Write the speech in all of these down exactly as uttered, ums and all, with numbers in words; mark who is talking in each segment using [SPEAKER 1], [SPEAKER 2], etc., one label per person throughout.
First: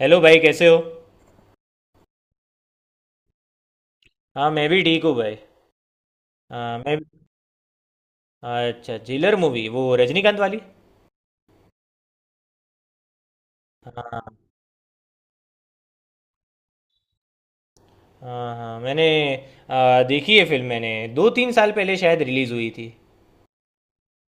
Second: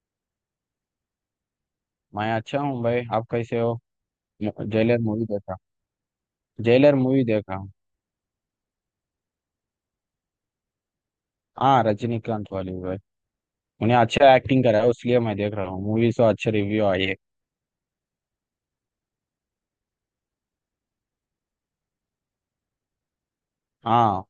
[SPEAKER 1] Hello भाई, कैसे हो।
[SPEAKER 2] मैं अच्छा हूँ भाई। आप कैसे हो?
[SPEAKER 1] हाँ, मैं
[SPEAKER 2] म-
[SPEAKER 1] भी
[SPEAKER 2] जेलर
[SPEAKER 1] ठीक हूँ
[SPEAKER 2] मूवी
[SPEAKER 1] भाई।
[SPEAKER 2] देखा।
[SPEAKER 1] हाँ,
[SPEAKER 2] जेलर
[SPEAKER 1] मैं।
[SPEAKER 2] मूवी देखा हूँ।
[SPEAKER 1] अच्छा, जिलर मूवी, वो रजनीकांत वाली।
[SPEAKER 2] हाँ रजनीकांत वाली भाई। उन्हें अच्छा
[SPEAKER 1] हाँ,
[SPEAKER 2] एक्टिंग करा है इसलिए मैं देख रहा हूँ। मूवी से अच्छे रिव्यू आए।
[SPEAKER 1] हाँ, हाँ, मैंने आ, देखी है फिल्म, मैंने दो तीन साल पहले शायद रिलीज़ हुई थी।
[SPEAKER 2] हाँ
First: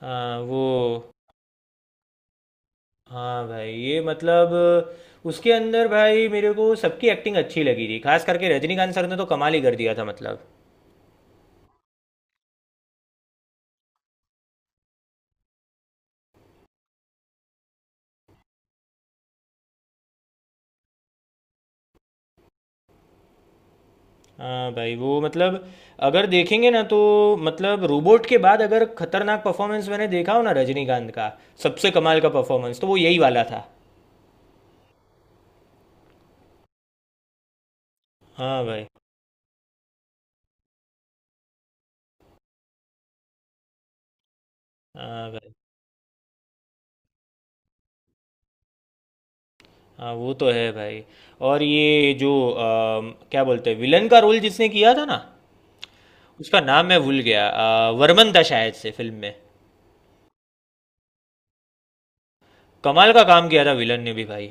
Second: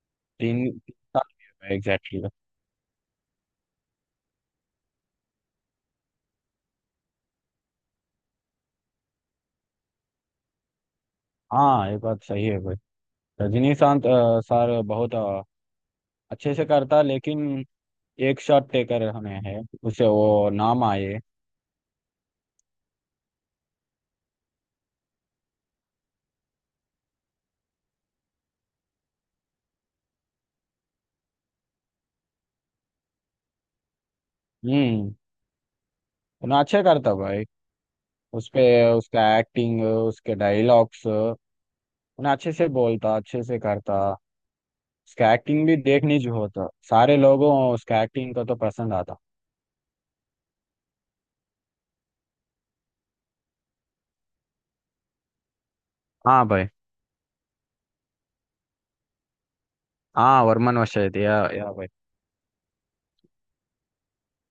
[SPEAKER 1] हाँ, वो।
[SPEAKER 2] तीन साल एग्जैक्टली।
[SPEAKER 1] हाँ भाई, ये मतलब। उसके अंदर भाई मेरे को सबकी एक्टिंग अच्छी लगी थी, खास करके रजनीकांत सर ने तो कमाल ही कर दिया था, मतलब।
[SPEAKER 2] हाँ ये बात सही है भाई। रजनीकांत अ, सर बहुत अ, अच्छे से करता लेकिन एक शॉट टेकर हमें है। उसे वो नाम आए।
[SPEAKER 1] हाँ भाई, वो मतलब, अगर देखेंगे ना तो, मतलब रोबोट के बाद अगर खतरनाक परफॉर्मेंस मैंने देखा हो ना रजनीकांत का, सबसे कमाल का परफॉर्मेंस तो वो यही वाला था।
[SPEAKER 2] हम्म। उन्हें अच्छे करता भाई
[SPEAKER 1] हाँ
[SPEAKER 2] उसपे।
[SPEAKER 1] भाई।
[SPEAKER 2] उसका एक्टिंग उसके डायलॉग्स उन्हें अच्छे से बोलता अच्छे से करता।
[SPEAKER 1] हाँ भाई।
[SPEAKER 2] स्कैटिंग भी देखनी जो होता सारे लोगों स्कैटिंग को तो पसंद आता।
[SPEAKER 1] हाँ, वो तो है भाई। और ये जो अम, क्या बोलते हैं, विलन का रोल जिसने किया था ना,
[SPEAKER 2] हाँ
[SPEAKER 1] उसका
[SPEAKER 2] भाई।
[SPEAKER 1] नाम मैं भूल गया, अ, वर्मन था शायद से फिल्म में।
[SPEAKER 2] हाँ वरमान वशायद या या भाई।
[SPEAKER 1] कमाल का काम किया था विलन ने भी भाई।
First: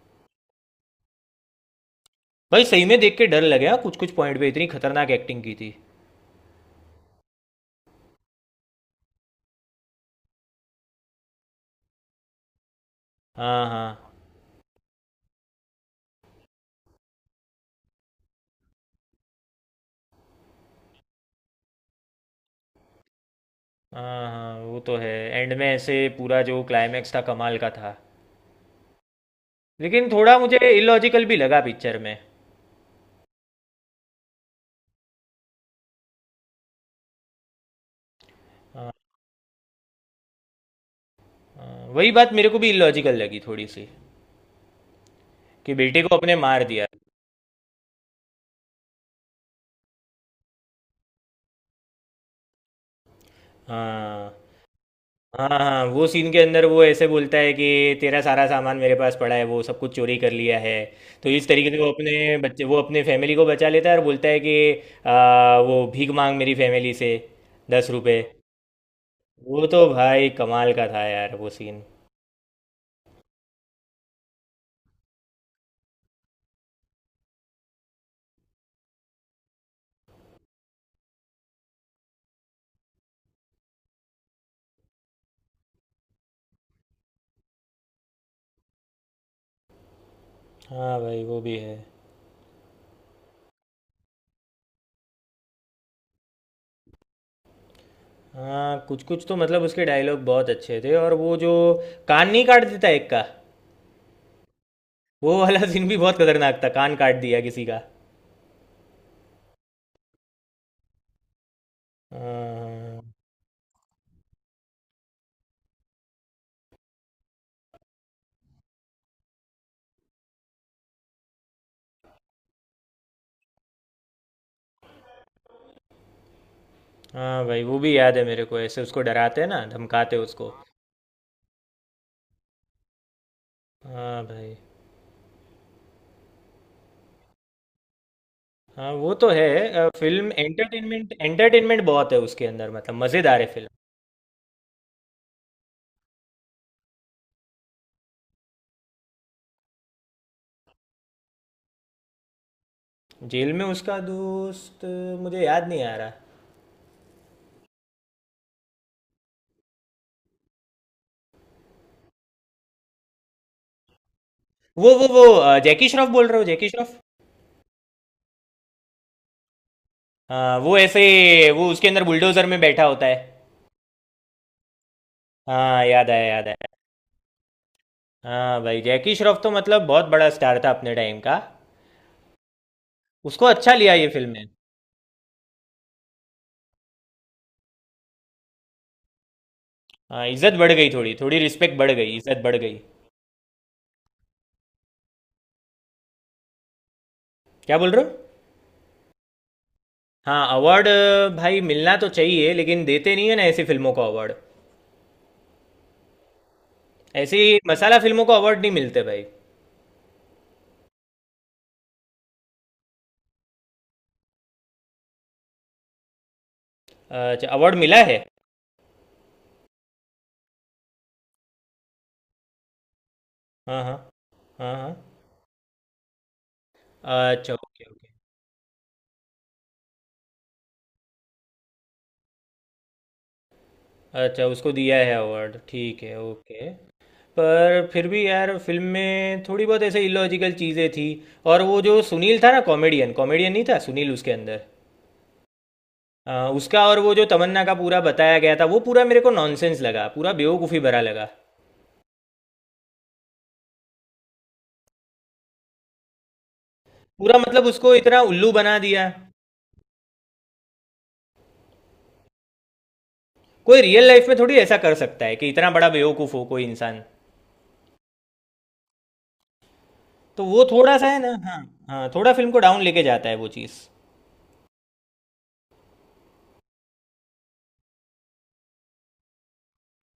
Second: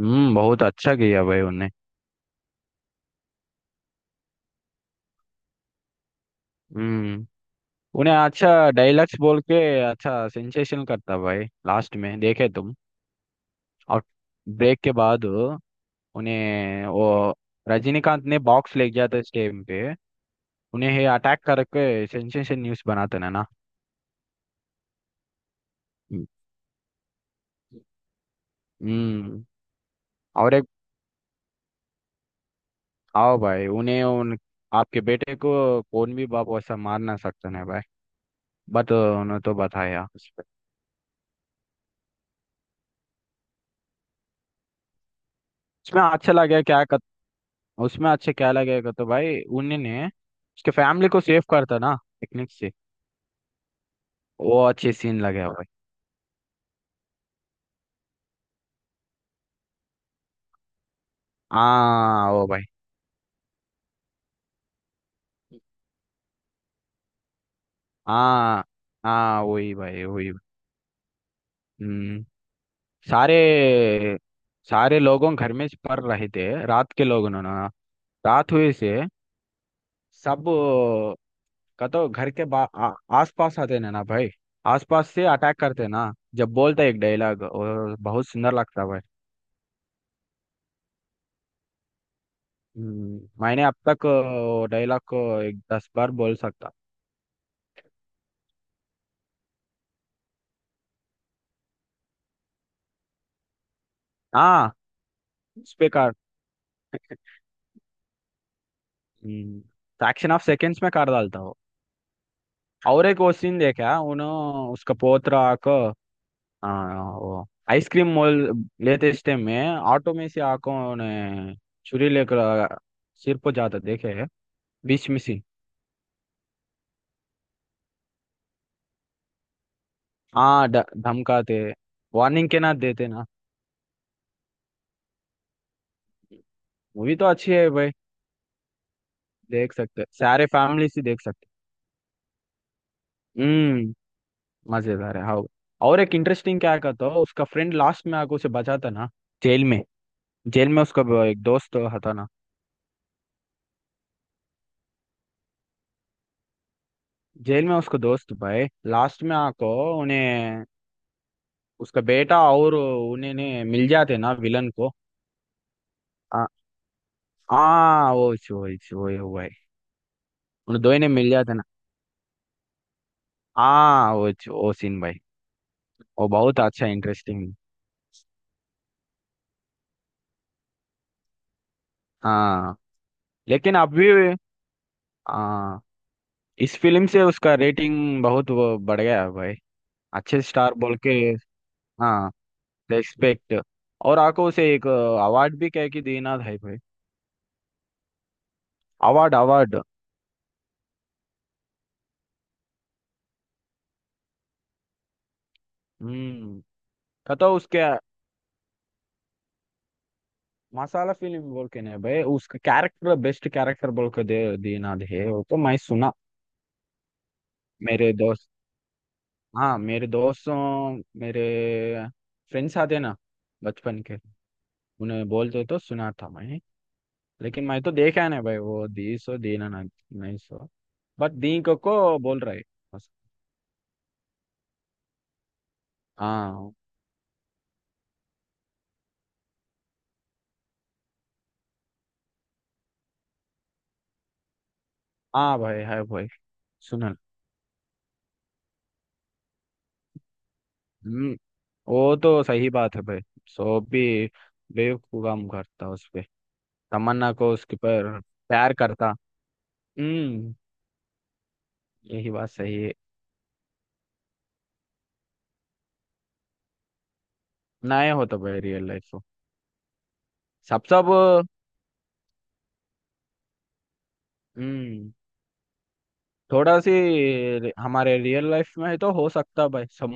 [SPEAKER 2] हम्म बहुत अच्छा किया भाई उन्हें।
[SPEAKER 1] भाई सही में देख के डर लगे, हाँ कुछ कुछ पॉइंट पे इतनी खतरनाक एक्टिंग की थी।
[SPEAKER 2] हम्म। उन्हें अच्छा डायलॉग्स बोल के अच्छा सेंसेशन करता भाई लास्ट में देखे तुम।
[SPEAKER 1] हाँ,
[SPEAKER 2] और
[SPEAKER 1] हाँ।
[SPEAKER 2] ब्रेक के बाद उन्हें वो रजनीकांत ने बॉक्स ले गया था इस टाइम पे। उन्हें अटैक करके सेंसेशन न्यूज बनाते ना ना।
[SPEAKER 1] हाँ, हाँ, वो तो है। एंड में ऐसे
[SPEAKER 2] हम्म।
[SPEAKER 1] पूरा जो क्लाइमैक्स था, कमाल का था।
[SPEAKER 2] हम्म,
[SPEAKER 1] लेकिन थोड़ा
[SPEAKER 2] और एक
[SPEAKER 1] मुझे इलॉजिकल भी लगा पिक्चर में।
[SPEAKER 2] आओ भाई उन्हें उन आपके बेटे को कौन भी बाप वैसा मार ना सकते हैं भाई।
[SPEAKER 1] हाँ,
[SPEAKER 2] बट उन्हें तो बताया उसपे।
[SPEAKER 1] हाँ, वही बात मेरे को भी इलॉजिकल लगी थोड़ी सी, कि बेटे
[SPEAKER 2] उसमें
[SPEAKER 1] को
[SPEAKER 2] अच्छा
[SPEAKER 1] अपने
[SPEAKER 2] लगे
[SPEAKER 1] मार
[SPEAKER 2] क्या
[SPEAKER 1] दिया।
[SPEAKER 2] कर। उसमें अच्छे क्या लगेगा तो भाई उन्होंने उसके फैमिली को सेव करता ना टेक्निक से।
[SPEAKER 1] हाँ।
[SPEAKER 2] वो अच्छे सीन लगे
[SPEAKER 1] हाँ,
[SPEAKER 2] भाई।
[SPEAKER 1] हाँ, वो सीन के अंदर वो ऐसे बोलता है कि, तेरा सारा सामान मेरे पास पड़ा है, वो सब कुछ चोरी कर लिया है। तो इस तरीके से वो
[SPEAKER 2] हाँ
[SPEAKER 1] अपने
[SPEAKER 2] वो भाई।
[SPEAKER 1] बच्चे, वो अपने फैमिली को बचा लेता है और बोलता है कि आ, वो भीख मांग मेरी फैमिली से दस रुपए।
[SPEAKER 2] हाँ, हाँ,
[SPEAKER 1] वो
[SPEAKER 2] वही
[SPEAKER 1] तो
[SPEAKER 2] भाई
[SPEAKER 1] भाई
[SPEAKER 2] वही।
[SPEAKER 1] कमाल का था यार, वो सीन।
[SPEAKER 2] हम्म। सारे सारे लोगों घर में पड़ रहे थे रात के लोगों ने ना। रात हुए से सब का तो घर के बा आ, आस पास आते ना ना भाई। आस पास से अटैक करते ना जब बोलता है एक डायलॉग और बहुत सुंदर लगता है भाई।
[SPEAKER 1] हाँ भाई, वो भी है।
[SPEAKER 2] हम्म, मैंने अब तक अ, डायलॉग को एक दस बार बोल सकता।
[SPEAKER 1] हाँ कुछ कुछ तो मतलब, उसके डायलॉग बहुत अच्छे थे। और वो जो कान नहीं काट देता एक का,
[SPEAKER 2] हाँ
[SPEAKER 1] वो वाला
[SPEAKER 2] उस
[SPEAKER 1] सीन
[SPEAKER 2] पे
[SPEAKER 1] भी
[SPEAKER 2] कर
[SPEAKER 1] बहुत खतरनाक था, कान काट दिया किसी का।
[SPEAKER 2] फ्रैक्शन ऑफ सेकेंड्स में कर डालता हो।
[SPEAKER 1] हाँ।
[SPEAKER 2] और एक वो सीन देखा उन्होंने। उसका पोत्र आको आइसक्रीम मोल लेते इस टाइम में ऑटो में से आको ने छुरी लेकर सिर पर जाता देखे बीच में से।
[SPEAKER 1] हाँ भाई, वो भी याद है मेरे को, ऐसे उसको डराते हैं ना, धमकाते उसको।
[SPEAKER 2] हाँ ड- धमकाते। वार्निंग के ना देते ना।
[SPEAKER 1] हाँ भाई।
[SPEAKER 2] मूवी तो अच्छी है भाई।
[SPEAKER 1] हाँ, वो तो
[SPEAKER 2] देख
[SPEAKER 1] है।
[SPEAKER 2] सकते
[SPEAKER 1] फिल्म
[SPEAKER 2] सारे फैमिली से
[SPEAKER 1] एंटरटेनमेंट
[SPEAKER 2] देख सकते।
[SPEAKER 1] एंटरटेनमेंट बहुत है उसके अंदर, मतलब मज़ेदार है फिल्म।
[SPEAKER 2] हम्म मजेदार है हाँ। और एक इंटरेस्टिंग क्या कहता हो उसका फ्रेंड लास्ट में आके उसे बचाता ना। जेल में। जेल में उसका वो एक दोस्त होता ना।
[SPEAKER 1] जेल में उसका दोस्त, अ, मुझे याद नहीं आ रहा।
[SPEAKER 2] जेल में उसका दोस्त भाई लास्ट में आको उन्हें। उसका बेटा और उन्हें ने मिल जाते ना विलन को।
[SPEAKER 1] वो वो वो अ, जैकी श्रॉफ बोल रहे हो,
[SPEAKER 2] आ-
[SPEAKER 1] जैकी श्रॉफ?
[SPEAKER 2] हाँ वो चो- वो चो- वो वो भाई।
[SPEAKER 1] हाँ, वो
[SPEAKER 2] उन दो ही
[SPEAKER 1] ऐसे,
[SPEAKER 2] ने मिल जाते ना।
[SPEAKER 1] वो उसके अंदर बुलडोजर में बैठा होता है।
[SPEAKER 2] हाँ वो चो- वो सीन भाई।
[SPEAKER 1] हाँ, याद आया,
[SPEAKER 2] वो
[SPEAKER 1] याद
[SPEAKER 2] बहुत
[SPEAKER 1] आया।
[SPEAKER 2] अच्छा इंटरेस्टिंग।
[SPEAKER 1] हाँ भाई, जैकी श्रॉफ तो मतलब बहुत बड़ा स्टार था अपने टाइम का।
[SPEAKER 2] हाँ
[SPEAKER 1] उसको अच्छा
[SPEAKER 2] लेकिन
[SPEAKER 1] लिया
[SPEAKER 2] अभी
[SPEAKER 1] ये फिल्म ने।
[SPEAKER 2] आ, इस फिल्म से उसका रेटिंग बहुत वो बढ़ गया है भाई।
[SPEAKER 1] हाँ,
[SPEAKER 2] अच्छे
[SPEAKER 1] इज्जत बढ़
[SPEAKER 2] स्टार
[SPEAKER 1] गई
[SPEAKER 2] बोल के।
[SPEAKER 1] थोड़ी थोड़ी, रिस्पेक्ट बढ़ गई,
[SPEAKER 2] हाँ
[SPEAKER 1] इज्जत बढ़ गई।
[SPEAKER 2] रेस्पेक्ट। और आको उसे एक अवार्ड भी कह के देना था भाई।
[SPEAKER 1] क्या बोल रहे हो?
[SPEAKER 2] Award, award.
[SPEAKER 1] हाँ, अवार्ड। भाई मिलना तो चाहिए, लेकिन देते नहीं है ना ऐसी फिल्मों को अवार्ड।
[SPEAKER 2] हम्म। कतो
[SPEAKER 1] ऐसी
[SPEAKER 2] उसके
[SPEAKER 1] मसाला फिल्मों को अवार्ड नहीं मिलते भाई।
[SPEAKER 2] मसाला फिल्म बोल के नहीं भाई। उसका कैरेक्टर बेस्ट कैरेक्टर बोल के दे देना है वो तो मैं सुना।
[SPEAKER 1] अच्छा, अवार्ड मिला
[SPEAKER 2] मेरे
[SPEAKER 1] है?
[SPEAKER 2] दोस्त। हाँ मेरे दोस्तों मेरे फ्रेंड्स आते ना
[SPEAKER 1] हाँ, हाँ,
[SPEAKER 2] बचपन के।
[SPEAKER 1] हाँ,
[SPEAKER 2] उन्हें बोलते तो सुना था मैं।
[SPEAKER 1] हाँ, अच्छा,
[SPEAKER 2] लेकिन मैं
[SPEAKER 1] ओके,
[SPEAKER 2] तो
[SPEAKER 1] ओके।
[SPEAKER 2] देखा है ना भाई। वो दी सो दीना ना नहीं सो। बट दी को, को बोल रहा है। बस।
[SPEAKER 1] अच्छा, उसको दिया है अवार्ड, ठीक है, ओके।
[SPEAKER 2] हाँ।
[SPEAKER 1] पर फिर भी यार, फिल्म में थोड़ी बहुत ऐसे इलॉजिकल चीज़ें थी। और वो जो सुनील था ना, कॉमेडियन कॉमेडियन नहीं था सुनील उसके अंदर,
[SPEAKER 2] हाँ भाई है भाई।
[SPEAKER 1] आ, उसका, और वो
[SPEAKER 2] सुनल।
[SPEAKER 1] जो तमन्ना का पूरा बताया गया था, वो पूरा मेरे को नॉनसेंस लगा, पूरा बेवकूफ़ी भरा लगा।
[SPEAKER 2] हम्म वो तो सही बात है भाई। सो भी बेवकूफ काम करता उस पे। तमन्ना
[SPEAKER 1] पूरा
[SPEAKER 2] को
[SPEAKER 1] मतलब
[SPEAKER 2] उसके
[SPEAKER 1] उसको
[SPEAKER 2] पर
[SPEAKER 1] इतना उल्लू
[SPEAKER 2] प्यार
[SPEAKER 1] बना दिया।
[SPEAKER 2] करता। हम्म यही बात सही है।
[SPEAKER 1] कोई रियल लाइफ में थोड़ी ऐसा कर सकता है कि इतना बड़ा बेवकूफ हो कोई इंसान।
[SPEAKER 2] नए हो तो भाई रियल लाइफ हो।
[SPEAKER 1] तो वो
[SPEAKER 2] सब
[SPEAKER 1] थोड़ा सा
[SPEAKER 2] सब।
[SPEAKER 1] है ना, हाँ। हाँ, थोड़ा फिल्म को डाउन लेके जाता है वो चीज़।
[SPEAKER 2] हम्म थोड़ा सी। हमारे रियल लाइफ में तो हो सकता भाई सब।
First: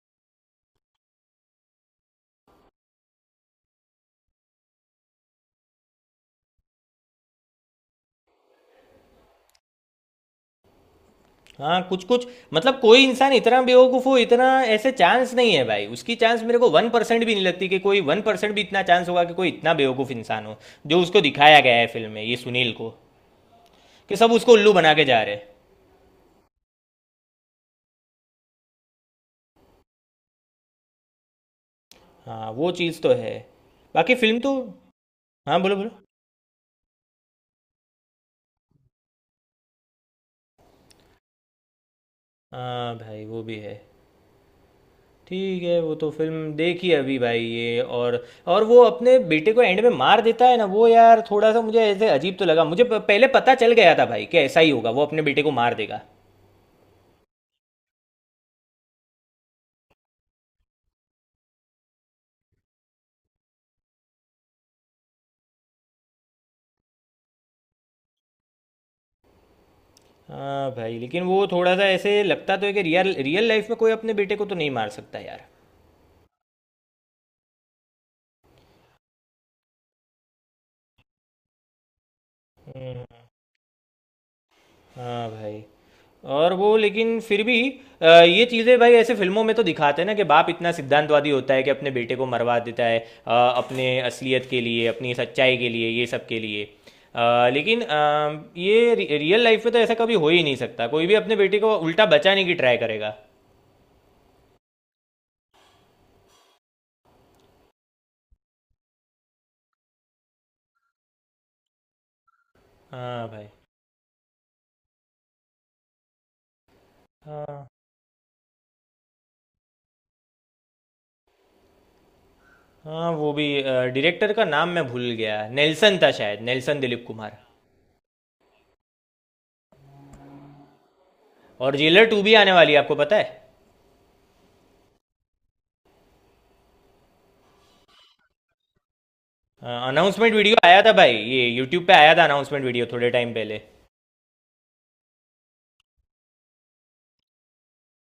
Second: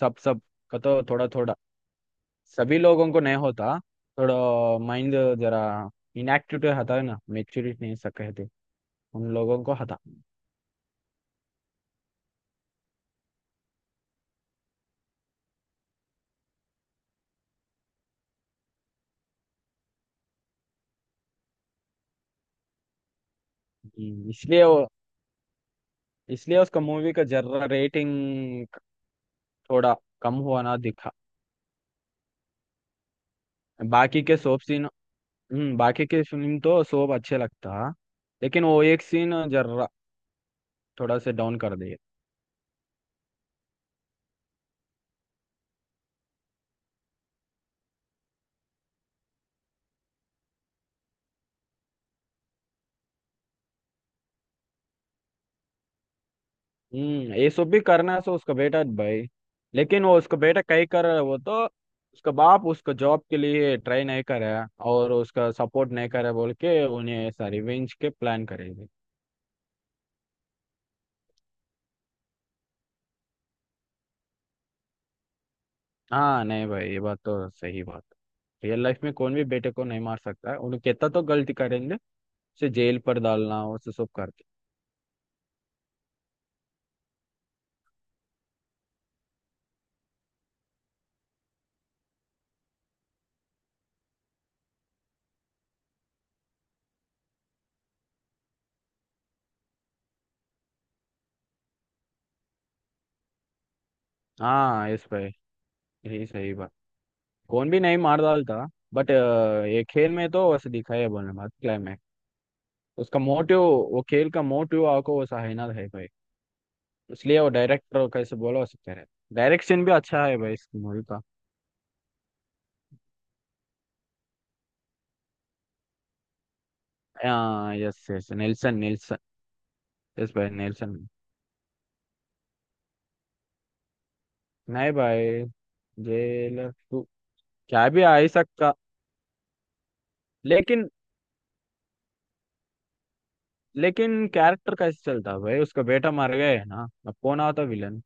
[SPEAKER 2] सब सब। का तो थोड़ा थोड़ा सभी लोगों को नहीं होता। थोड़ा माइंड जरा इनएक्टिव होता है ना मेच्योरिटी नहीं सक कहते उन लोगों को हता।
[SPEAKER 1] हाँ, कुछ कुछ। मतलब कोई इंसान इतना बेवकूफ हो, इतना, ऐसे चांस नहीं है भाई। उसकी चांस मेरे को वन परसेंट भी नहीं लगती कि कोई वन परसेंट भी इतना चांस होगा कि कोई इतना बेवकूफ इंसान हो, जो उसको दिखाया गया है फिल्म में, ये सुनील को, कि
[SPEAKER 2] हम्म,
[SPEAKER 1] सब उसको
[SPEAKER 2] इसलिए
[SPEAKER 1] उल्लू
[SPEAKER 2] वो
[SPEAKER 1] बना के जा रहे हैं।
[SPEAKER 2] इसलिए उसका मूवी का जरा रेटिंग थोड़ा कम हुआ ना दिखा।
[SPEAKER 1] हाँ, वो चीज़ तो है। बाकी
[SPEAKER 2] बाकी के
[SPEAKER 1] फिल्म तो,
[SPEAKER 2] सोप सीन।
[SPEAKER 1] हाँ, बोलो
[SPEAKER 2] हम्म
[SPEAKER 1] बोलो।
[SPEAKER 2] बाकी के फिल्म तो सोप अच्छे लगता लेकिन वो एक सीन जरा थोड़ा से डाउन कर दे।
[SPEAKER 1] हाँ भाई, वो भी है। ठीक है, वो तो फिल्म देखी अभी भाई ये, और और वो अपने बेटे को एंड में मार देता है ना, वो यार थोड़ा सा मुझे ऐसे अजीब तो लगा, मुझे प- पहले पता चल गया था भाई कि ऐसा ही होगा, वो अपने बेटे को मार देगा।
[SPEAKER 2] हम्म ये सब भी करना है सो उसका बेटा भाई। लेकिन वो उसका बेटा कई कर रहा है। वो तो उसका बाप उसका जॉब के लिए ट्राई नहीं कर रहा है और उसका सपोर्ट नहीं कर रहा है बोल के उन्हें ऐसा रिवेंज के प्लान करेगी।
[SPEAKER 1] हाँ भाई, लेकिन वो थोड़ा सा ऐसे लगता तो है कि रियल रियल लाइफ में कोई अपने बेटे को तो नहीं मार सकता यार।
[SPEAKER 2] हाँ नहीं भाई ये बात तो सही बात है। रियल लाइफ में कौन भी बेटे को नहीं मार सकता है। उन्हें कितना तो गलती करेंगे उसे जेल पर डालना उसे सब करते।
[SPEAKER 1] हाँ भाई। और वो लेकिन फिर भी, अ, ये चीज़ें भाई ऐसे फिल्मों में तो दिखाते हैं ना, कि बाप इतना सिद्धांतवादी होता है कि अपने बेटे को मरवा देता है, अ, अपने असलियत के लिए, अपनी सच्चाई के लिए, ये सब के लिए। अ, लेकिन अ, ये रि- रियल लाइफ में तो ऐसा कभी हो ही नहीं सकता, कोई भी अपने बेटे को उल्टा बचाने की ट्राई करेगा।
[SPEAKER 2] हाँ इस भाई यही सही बात। कौन भी नहीं मार डालता। बट ये खेल में तो वैसे दिखाया बोलने बात क्लाइमैक्स। उसका
[SPEAKER 1] हाँ भाई।
[SPEAKER 2] मोटिव वो खेल का मोटिव आपको वो सहना है भाई। इसलिए वो
[SPEAKER 1] हाँ,
[SPEAKER 2] डायरेक्टर कैसे बोला सकते हैं। डायरेक्शन भी अच्छा है भाई इस मूवी का।
[SPEAKER 1] हाँ, वो भी, डायरेक्टर का नाम मैं भूल गया, नेल्सन था शायद, नेल्सन दिलीप कुमार।
[SPEAKER 2] हाँ yes yes Nelson, Nelson. Yes भाई नेल्सन।
[SPEAKER 1] और जेलर टू भी आने वाली है, आपको पता है?
[SPEAKER 2] नहीं भाई। जेलर टू क्या भी आ ही सकता।
[SPEAKER 1] अनाउंसमेंट वीडियो आया
[SPEAKER 2] लेकिन
[SPEAKER 1] था भाई, ये यूट्यूब पे आया था अनाउंसमेंट वीडियो, थोड़े टाइम पहले।
[SPEAKER 2] लेकिन कैरेक्टर कैसे चलता भाई? उसका बेटा मर गया है ना अब कौन आता विलन।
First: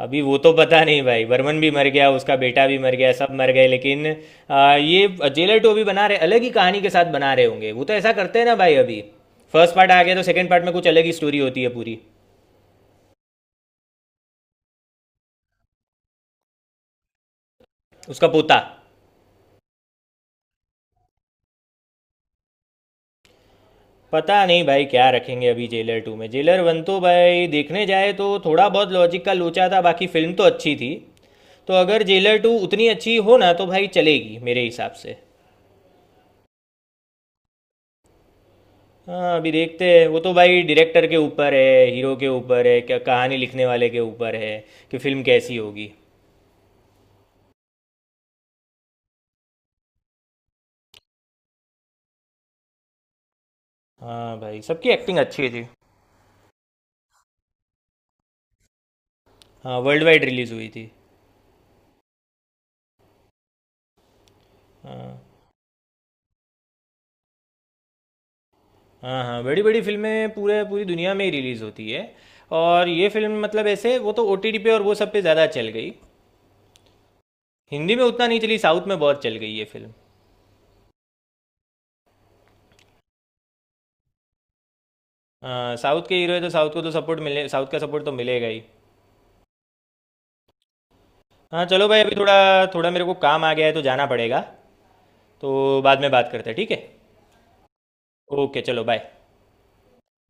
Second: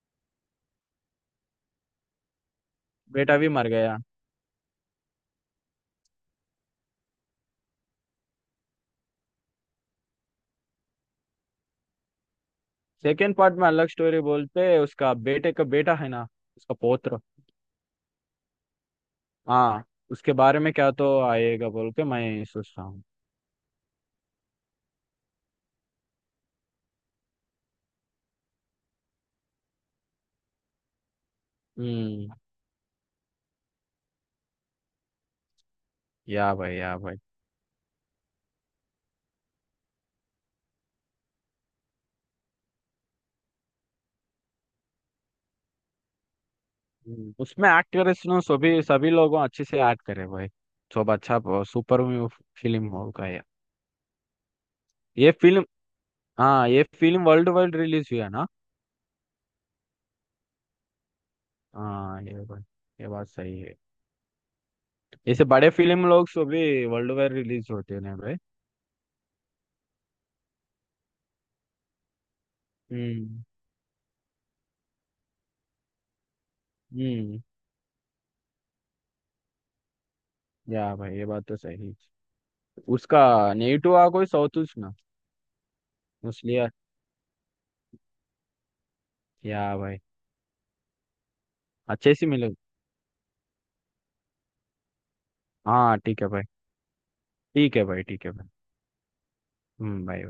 [SPEAKER 1] अभी वो तो पता नहीं भाई, बर्मन भी मर गया, उसका बेटा भी मर गया, सब
[SPEAKER 2] बेटा भी
[SPEAKER 1] मर गए
[SPEAKER 2] मर गया।
[SPEAKER 1] लेकिन, आ, ये जेलर टू अभी बना रहे अलग ही कहानी के साथ, बना रहे होंगे वो तो, ऐसा करते हैं ना भाई अभी, फर्स्ट पार्ट आ गया तो सेकंड पार्ट में कुछ अलग ही स्टोरी होती है पूरी।
[SPEAKER 2] सेकेंड पार्ट में अलग स्टोरी बोलते उसका बेटे का बेटा है ना। उसका पोत्र।
[SPEAKER 1] उसका पोता।
[SPEAKER 2] हाँ। उसके बारे में क्या तो आएगा बोल के मैं सोच रहा हूँ।
[SPEAKER 1] पता नहीं भाई क्या रखेंगे अभी जेलर टू में, जेलर वन तो भाई देखने जाए तो थोड़ा बहुत लॉजिक का लोचा था, बाकी फिल्म तो अच्छी थी। तो अगर
[SPEAKER 2] हम्म।
[SPEAKER 1] जेलर टू उतनी अच्छी हो ना तो भाई चलेगी मेरे हिसाब से।
[SPEAKER 2] या भाई, या भाई।
[SPEAKER 1] हाँ, अभी देखते हैं, वो तो भाई डायरेक्टर के ऊपर है, हीरो के ऊपर है, क्या कहानी लिखने वाले के ऊपर है, कि फिल्म कैसी होगी।
[SPEAKER 2] हम्म, उसमें एक्ट करे सुनो सभी सभी लोगों अच्छे से एक्ट करे भाई। सब अच्छा सुपर फिल्म होगा ये।
[SPEAKER 1] हाँ भाई, सबकी एक्टिंग
[SPEAKER 2] ये
[SPEAKER 1] अच्छी
[SPEAKER 2] फिल्म।
[SPEAKER 1] थी।
[SPEAKER 2] हाँ ये फिल्म वर्ल्ड वाइड रिलीज हुआ ना।
[SPEAKER 1] हाँ, वर्ल्ड वाइड रिलीज़ हुई थी।
[SPEAKER 2] हाँ ये भाई ये बात सही है।
[SPEAKER 1] हाँ,
[SPEAKER 2] ऐसे बड़े फिल्म लोग सभी वर्ल्ड वाइड रिलीज होते हैं भाई।
[SPEAKER 1] हाँ, हाँ, बड़ी बड़ी फिल्में पूरे पूरी दुनिया में ही रिलीज़ होती है। और ये फिल्म
[SPEAKER 2] हम्म।
[SPEAKER 1] मतलब ऐसे वो तो ओ टी टी पे और वो सब पे ज़्यादा चल गई।
[SPEAKER 2] हम्म
[SPEAKER 1] हिंदी में उतना नहीं चली, साउथ में बहुत चल गई ये फिल्म।
[SPEAKER 2] या भाई ये बात तो सही। उसका नेटिव आ कोई साउथ ना।
[SPEAKER 1] हाँ, साउथ के हीरो है तो
[SPEAKER 2] उसलिए
[SPEAKER 1] साउथ को तो सपोर्ट मिले, साउथ का सपोर्ट तो मिलेगा ही।
[SPEAKER 2] या भाई।
[SPEAKER 1] हाँ, चलो भाई,
[SPEAKER 2] अच्छे
[SPEAKER 1] अभी
[SPEAKER 2] से
[SPEAKER 1] थोड़ा
[SPEAKER 2] मिले।
[SPEAKER 1] थोड़ा मेरे को काम आ गया है तो जाना पड़ेगा। तो
[SPEAKER 2] हाँ
[SPEAKER 1] बाद में
[SPEAKER 2] ठीक
[SPEAKER 1] बात
[SPEAKER 2] है भाई।
[SPEAKER 1] करते हैं, ठीक है?
[SPEAKER 2] ठीक है भाई, ठीक है भाई।
[SPEAKER 1] ओके, चलो बाय।
[SPEAKER 2] हम्म भाई।